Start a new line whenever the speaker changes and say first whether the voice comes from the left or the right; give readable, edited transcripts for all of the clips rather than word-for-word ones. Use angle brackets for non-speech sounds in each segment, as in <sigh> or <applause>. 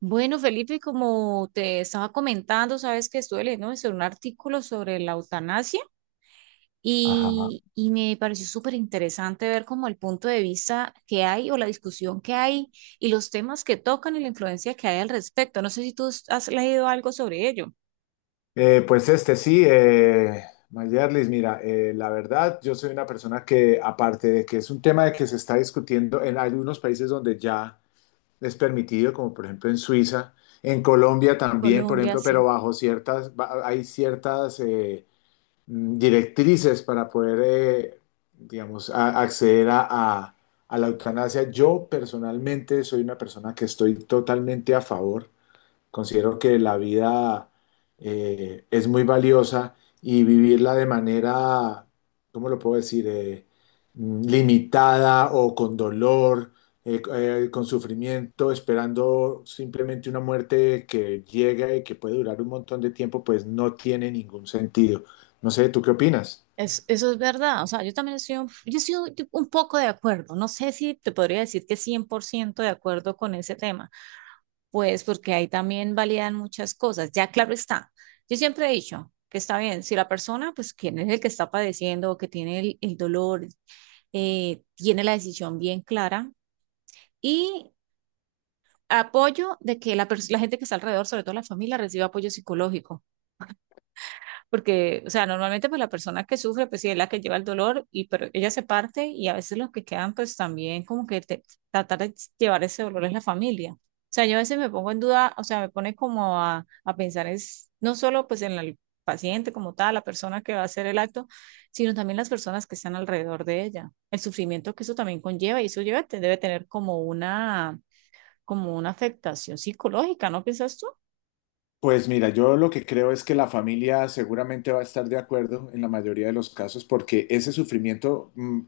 right: Bueno, Felipe, como te estaba comentando, sabes que estuve leyendo sobre un artículo sobre la eutanasia
left: Ajá.
right: y me pareció súper interesante ver como el punto de vista que hay o la discusión que hay y los temas que tocan y la influencia que hay al respecto. No sé si tú has leído algo sobre ello.
left: Eh, pues este sí, eh, Mayerlis, mira, la verdad, yo soy una persona que, aparte de que es un tema de que se está discutiendo en algunos países donde ya es permitido, como por ejemplo en Suiza, en Colombia también, por
right: Colombia,
left: ejemplo, pero
right: sí.
left: bajo hay ciertas directrices para poder, digamos, acceder a la eutanasia. Yo personalmente soy una persona que estoy totalmente a favor. Considero que la vida es muy valiosa y vivirla de manera, ¿cómo lo puedo decir? Limitada o con dolor, con sufrimiento, esperando simplemente una muerte que llega y que puede durar un montón de tiempo, pues no tiene ningún sentido. No sé, ¿tú qué opinas?
right: Eso es verdad, o sea, yo también estoy, yo estoy un poco de acuerdo, no sé si te podría decir que 100% de acuerdo con ese tema, pues porque ahí también validan muchas cosas. Ya claro está. Yo siempre he dicho que está bien, si la persona, pues quien es el que está padeciendo o que tiene el dolor, tiene la decisión bien clara y apoyo de que la gente que está alrededor, sobre todo la familia, reciba apoyo psicológico. Porque, o sea, normalmente pues la persona que sufre, pues sí es la que lleva el dolor, y pero ella se parte y a veces los que quedan pues también como que tratar de llevar ese dolor es la familia. O sea, yo a veces me pongo en duda, o sea, me pone como a pensar es no solo pues en el paciente como tal, la persona que va a hacer el acto, sino también las personas que están alrededor de ella, el sufrimiento que eso también conlleva y eso lleva, debe tener como una afectación psicológica, ¿no piensas tú?
left: Pues mira, yo lo que creo es que la familia seguramente va a estar de acuerdo en la mayoría de los casos porque ese sufrimiento,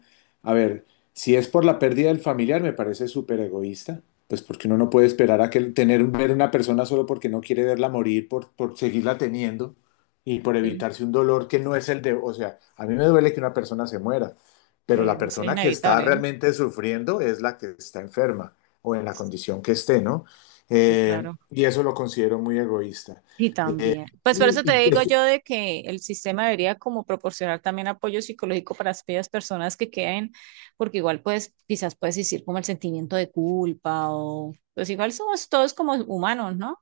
left: a ver, si es por la pérdida del familiar, me parece súper egoísta, pues porque uno no puede esperar a que tener ver una persona solo porque no quiere verla morir, por seguirla teniendo y por
right: Sí.
left: evitarse un dolor que no es el de, o sea, a mí me duele que una persona se muera, pero
right: Que
left: la
right: eso es
left: persona que está
right: inevitable, ¿no?
left: realmente sufriendo es la que está enferma o en la condición que esté, ¿no?
right: Sí, claro.
left: Y eso lo considero muy egoísta.
right: Y
left: Eh,
right: también. Pues por eso
left: y,
right: te
left: y que
right: digo
left: es-
right: yo de que el sistema debería como proporcionar también apoyo psicológico para aquellas personas que queden, porque igual pues quizás puedes decir como el sentimiento de culpa o pues igual somos todos como humanos, ¿no?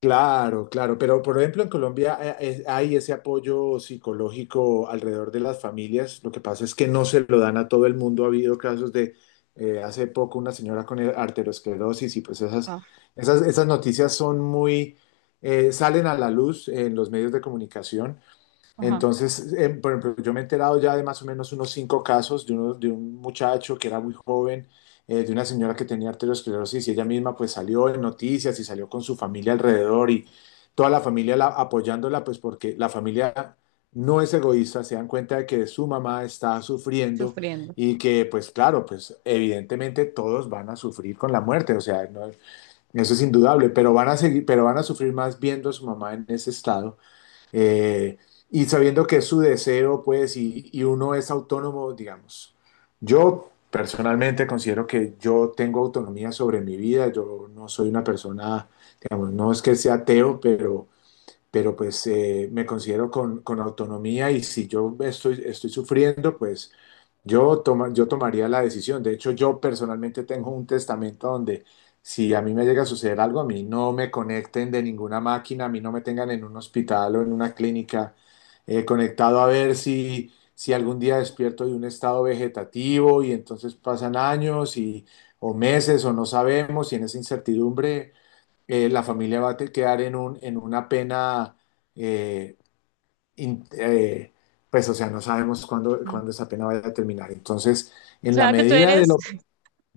left: claro, claro, pero por ejemplo en Colombia hay ese apoyo psicológico alrededor de las familias. Lo que pasa es que no se lo dan a todo el mundo. Ha habido casos de hace poco una señora con arteriosclerosis y pues
right: Ah.
left: esas noticias son muy, salen a la luz en los medios de comunicación.
right: Ajá,
left: Entonces, por ejemplo, yo me he enterado ya de más o menos unos 5 casos de un muchacho que era muy joven, de una señora que tenía arteriosclerosis y ella misma pues salió en noticias y salió con su familia alrededor y toda la familia apoyándola pues porque la familia no es egoísta, se dan cuenta de que su mamá está sufriendo
right: sufriendo.
left: y que pues claro, pues evidentemente todos van a sufrir con la muerte, o sea, no, eso es indudable, pero van a seguir, pero van a sufrir más viendo a su mamá en ese estado eh, y sabiendo que es su deseo, pues, y uno es autónomo, digamos. Yo personalmente considero que yo tengo autonomía sobre mi vida, yo no soy una persona, digamos, no es que sea ateo, pero, pero me considero con autonomía y si yo estoy sufriendo, pues yo tomaría la decisión. De hecho, yo personalmente tengo un testamento donde si a mí me llega a suceder algo, a mí no me conecten de ninguna máquina, a mí no me tengan en un hospital o en una clínica conectado a ver si algún día despierto de un estado vegetativo y entonces pasan años y, o meses o no sabemos y en esa incertidumbre la familia va a quedar en un, en una pena. eh, in- eh, pues, o sea, no sabemos cuándo,
right: Ujú. O
left: cuándo esa pena vaya a terminar. Entonces, en la
right: sea que tú
left: medida de
right: eres.
left: lo...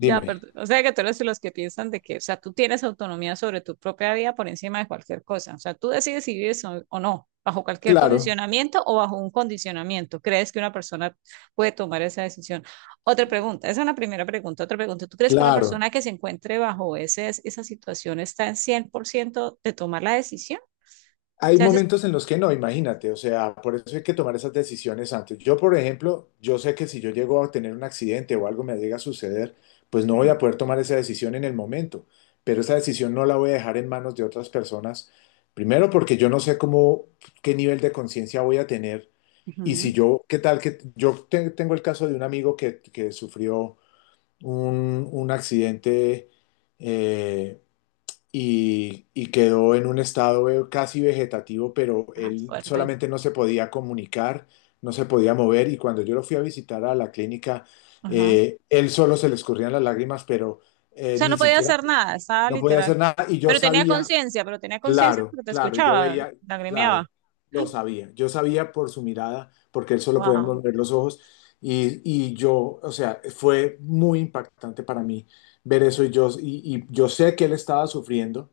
right: Ya, perdón. O sea que tú eres de los que piensan de que, o sea, tú tienes autonomía sobre tu propia vida por encima de cualquier cosa. O sea, tú decides si vives o no, bajo cualquier
left: claro,
right: condicionamiento o bajo un condicionamiento. ¿Crees que una persona puede tomar esa decisión? Otra pregunta, esa es una primera pregunta. Otra pregunta, ¿tú crees que una
left: claro.
right: persona que se encuentre bajo ese, esa situación está en 100% de tomar la decisión? O
left: Hay
right: sea, eso es...
left: momentos en los que no, imagínate, o sea, por eso hay que tomar esas decisiones antes. Yo, por ejemplo, yo sé que si yo llego a tener un accidente o algo me llega a suceder, pues no voy
right: Ujú,
left: a poder tomar esa decisión en el momento, pero esa decisión no la voy a dejar en manos de otras personas. Primero porque yo no sé cómo, qué nivel de conciencia voy a tener. Y
right: ujú.
left: si yo, ¿qué tal que yo tengo el caso de un amigo que sufrió un accidente eh, y quedó en un estado casi vegetativo, pero
right: Ay,
left: él
right: fuerte.
left: solamente no se podía comunicar, no se podía mover y cuando yo lo fui a visitar a la clínica, él solo se le escurrían las lágrimas, pero
right: O sea,
left: ni
right: no podía
left: siquiera
right: hacer nada, estaba
left: no podía
right: literal.
left: hacer nada y yo sabía.
right: Pero tenía conciencia
left: Claro,
right: porque te
left: claro, yo
right: escuchaba,
left: veía,
right: lagrimeaba.
left: claro, lo sabía, yo sabía por su mirada, porque él solo podía
right: Wow.
left: mover los ojos, y yo, o sea, fue muy impactante para mí ver eso, y yo sé que él estaba sufriendo,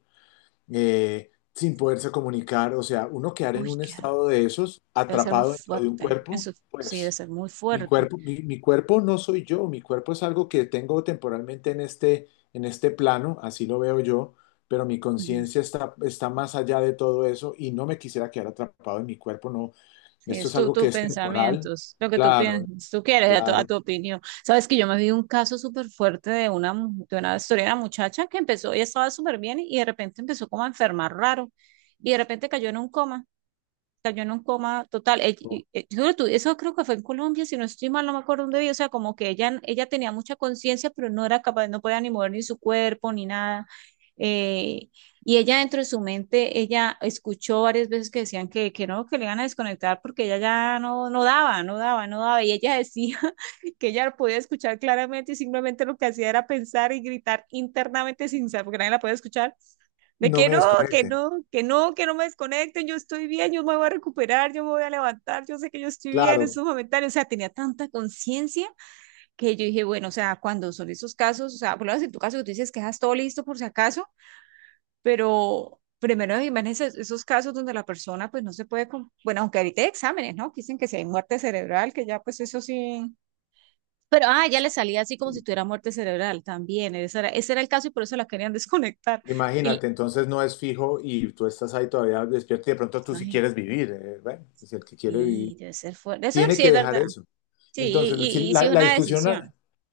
left: sin poderse comunicar, o sea, uno quedar en
right: Uy,
left: un
right: qué.
left: estado de esos,
right: Debe ser muy
left: atrapado dentro de un
right: fuerte.
left: cuerpo,
right: Eso sí, debe
left: pues
right: ser muy
left: mi
right: fuerte.
left: cuerpo, mi cuerpo no soy yo, mi cuerpo es algo que tengo temporalmente en este plano, así lo veo yo, pero mi
right: Ujú.
left: conciencia está, está más allá de todo eso y no me quisiera quedar atrapado en mi cuerpo, no,
right: Sí,
left: esto
right: es
left: es
right: tu,
left: algo que
right: tus
left: es temporal,
right: pensamientos, lo que tú
left: claro,
right: piensas, tú quieres, a
left: claro,
right: tu opinión. Sabes que yo me vi un caso súper fuerte de una, de una historia de una muchacha que empezó, ella estaba súper bien y de repente empezó como a enfermar raro y de repente cayó en un coma. Sea, yo en un coma total.
left: no
right: Yo creo eso creo que fue en Colombia, si no estoy mal, no me acuerdo dónde vi. O sea, como que ella tenía mucha conciencia, pero no era capaz, no podía ni mover ni su cuerpo ni nada. Eh, y ella dentro de su mente, ella escuchó varias veces que decían que no, que le iban a desconectar porque ella ya no, no daba, no daba, no daba. Y ella decía <laughs> que ella podía escuchar claramente y simplemente lo que hacía era pensar y gritar internamente sin saber, porque nadie la podía escuchar de
left: no
right: que
left: me
right: no, que
left: desconecten,
right: no, que no, que no me desconecten, yo estoy bien, yo me voy a recuperar, yo me voy a levantar, yo sé que yo estoy bien,
left: claro.
right: eso es momentáneo, o sea, tenía tanta conciencia que yo dije, bueno, o sea, cuando son esos casos, o sea, por lo menos en tu caso que tú dices que dejas todo listo por si acaso, pero primero imagínense esos casos donde la persona pues no se puede, bueno, aunque ahorita hay exámenes, ¿no? Que dicen que si hay muerte cerebral, que ya pues eso sí. Pero, ah, ya le salía así como si tuviera muerte cerebral también. Ese era el caso y por eso la querían desconectar. Y,
left: Imagínate, entonces no es fijo y tú estás ahí todavía despierto y de pronto tú sí quieres vivir, bueno, si el que quiere vivir
right: sí, debe ser fuerte. Eso
left: tiene
right: sí
left: que
right: es
left: dejar
right: verdad.
left: eso.
right: Sí,
left: Entonces, si
right: y sí es
left: la
right: una
left: discusión,
right: decisión.
left: a-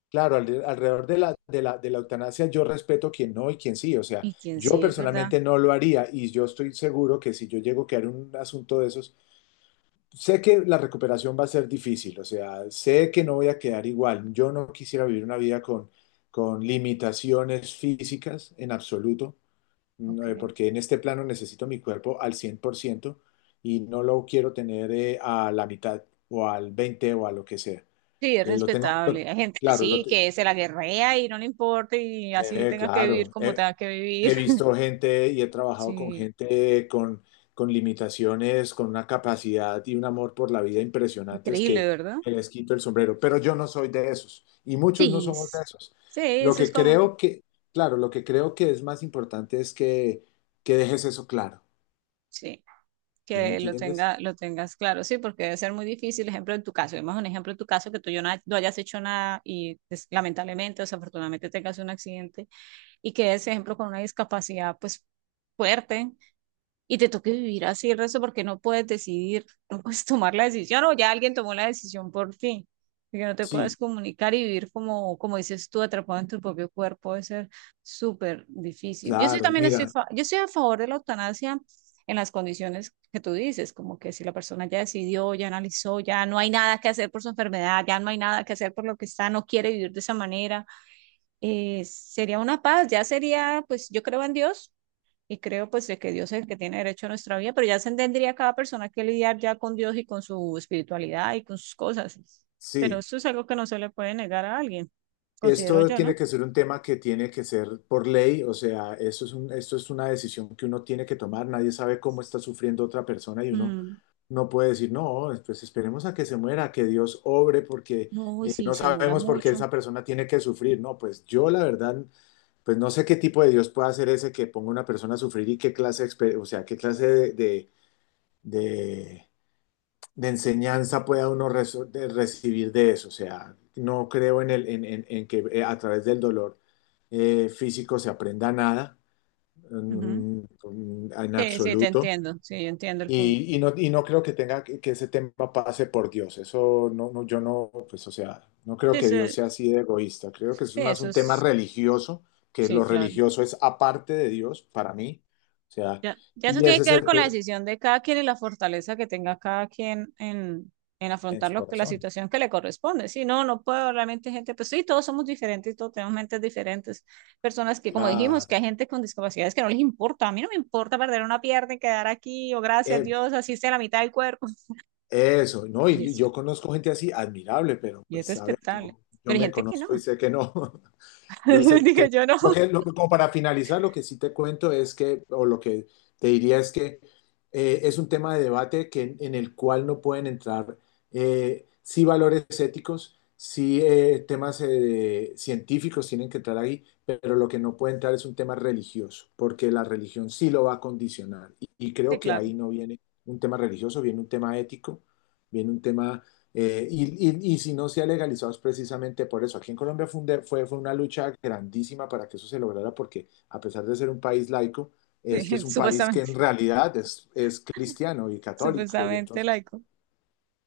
left: claro, alrededor de de la eutanasia, yo respeto quien no y quien sí, o sea,
right: Y quién
left: yo
right: sí, es verdad.
left: personalmente no lo haría y yo estoy seguro que si yo llego a quedar en un asunto de esos, sé que la recuperación va a ser difícil, o sea, sé que no voy a quedar igual, yo no quisiera vivir una vida con limitaciones físicas en absoluto
right: Ok.
left: no, porque en este plano necesito mi cuerpo al 100% y no lo quiero tener a la mitad o al 20 o a lo que sea.
right: Sí, es
left: Eh, lo tengo, lo-
right: respetable. Hay gente que
left: claro, lo
right: sí,
left: te-
right: que se la guerrea y no le importa y así tengas que vivir
left: claro.
right: como tengas que vivir.
left: He
right: <laughs>
left: visto gente y he trabajado con
right: Sí,
left: gente con limitaciones, con una capacidad y un amor por la vida impresionantes
right: increíble,
left: que
right: ¿verdad?
left: les quito el sombrero, pero yo no soy de esos y muchos no
right: Sí,
left: somos de esos.
right: sí,
left: Lo
right: eso es
left: que
right: como,
left: creo que, claro, lo que creo que es más importante es que dejes eso claro.
right: sí,
left: ¿Sí me
right: que
left: entiendes?
right: lo tengas claro, sí, porque debe ser muy difícil, ejemplo, en tu caso, vemos un ejemplo en tu caso que no hayas hecho nada y lamentablemente o desafortunadamente tengas un accidente y quedes, por ejemplo, con una discapacidad pues fuerte y te toque vivir así el resto porque no puedes decidir, <laughs> no puedes tomar la decisión o ya alguien tomó la decisión por ti. Y que no te
left: Sí,
right: puedas comunicar y vivir como, como dices tú, atrapado en tu propio cuerpo, debe ser súper difícil. Yo sí
left: claro,
right: también estoy,
left: mira,
right: yo estoy a favor de la eutanasia en las condiciones que tú dices, como que si la persona ya decidió, ya analizó, ya no hay nada que hacer por su enfermedad, ya no hay nada que hacer por lo que está, no quiere vivir de esa manera, sería una paz, ya sería, pues yo creo en Dios y creo pues de que Dios es el que tiene derecho a nuestra vida, pero ya se tendría cada persona que lidiar ya con Dios y con su espiritualidad y con sus cosas. Pero
left: sí.
right: eso es algo que no se le puede negar a alguien, considero
left: Esto
right: yo,
left: tiene
right: ¿no?
left: que ser un tema que tiene que ser por ley, o sea, eso es un, esto es una decisión que uno tiene que tomar. Nadie sabe cómo está sufriendo otra persona y uno
right: Mm.
left: no puede decir, no, pues esperemos a que se muera, que Dios obre, porque
right: No, y sí,
left: no
right: se demora
left: sabemos por qué
right: mucho.
left: esa persona tiene que sufrir. No, pues yo la verdad, pues no sé qué tipo de Dios puede hacer ese que ponga a una persona a sufrir y qué clase, o sea, qué clase de, de, de enseñanza pueda uno de recibir de eso. O sea, no creo en, el, en que a través del dolor físico se aprenda nada,
right: Ujú.
left: en, en
right: Sí, sí, te
left: absoluto.
right: entiendo, sí, yo entiendo el punto.
left: Y no, y no creo que tenga que ese tema pase por Dios. Eso no, no, yo no, pues, o sea, no creo
right: Sí,
left: que
right: sí,
left: Dios sea así de egoísta. Creo que es
right: sí,
left: más
right: eso
left: un tema
right: es,
left: religioso, que
right: sí,
left: lo
right: claro.
left: religioso es aparte de Dios para mí. O sea,
right: Ya, ya eso
left: y
right: tiene
left: ese es
right: que ver
left: el
right: con la decisión de cada quien y la fortaleza que tenga cada quien en
left: en
right: afrontar
left: su
right: lo que, la
left: corazón.
right: situación que le corresponde. Si no, no puedo realmente gente, pues sí, todos somos diferentes, todos tenemos mentes diferentes. Personas que, como dijimos, que hay
left: Claro.
right: gente con discapacidades que no les importa. A mí no me importa perder una pierna y quedar aquí, o gracias a
left: Eh,
right: Dios, así sea la mitad del cuerpo. <laughs>
left: Eso, ¿no?
right: Y
left: Y
right: eso,
left: yo conozco gente así, admirable, pero
right: y es
left: pues a ver, yo,
right: respetable.
left: yo
right: Pero hay
left: me
right: gente que no.
left: conozco y sé que no. <laughs> Yo sé
right: <laughs>
left: que
right: Dije
left: no.
right: yo no.
left: Como para finalizar, lo que sí te cuento es que, o lo que te diría es que es un tema de debate que, en el cual no pueden entrar sí valores éticos, sí temas científicos tienen que entrar ahí, pero lo que no puede entrar es un tema religioso, porque la religión sí lo va a condicionar. Y
right: Sí,
left: creo que
right: claro.
left: ahí no viene un tema religioso, viene un tema ético, viene un tema y si no se ha legalizado es precisamente por eso. Aquí en Colombia fue, fue una lucha grandísima para que eso se lograra, porque a pesar de ser un país laico,
right: Sí,
left: este
right: <laughs>
left: es un país que
right: supuestamente,
left: en realidad es cristiano y católico. Y
right: supuestamente
left: entonces,
right: laico.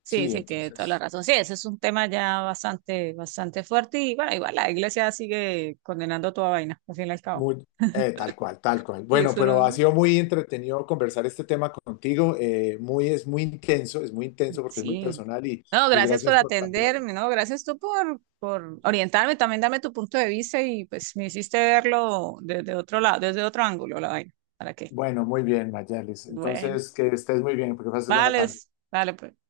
right: Sí,
left: sí,
right: sí, tiene toda la
left: entonces,
right: razón. Sí, ese es un tema ya bastante, bastante fuerte y bueno, igual la iglesia sigue condenando toda vaina, al fin y al cabo.
left: muy, tal cual, tal cual.
right: Y
left: Bueno,
right: eso no,
left: pero ha sido muy entretenido conversar este tema contigo. Muy, es muy intenso porque es muy
right: sí.
left: personal
right: No,
left: y
right: gracias por
left: gracias por plantearlo.
right: atenderme, no, gracias tú por orientarme, también darme tu punto de vista y pues me hiciste verlo desde otro lado, desde otro ángulo la vaina. ¿Para qué?
left: Bueno, muy bien, Mayalis.
right: Bueno,
left: Entonces, que estés muy bien, porque pases buena
right: vale,
left: tarde.
right: vale, pues.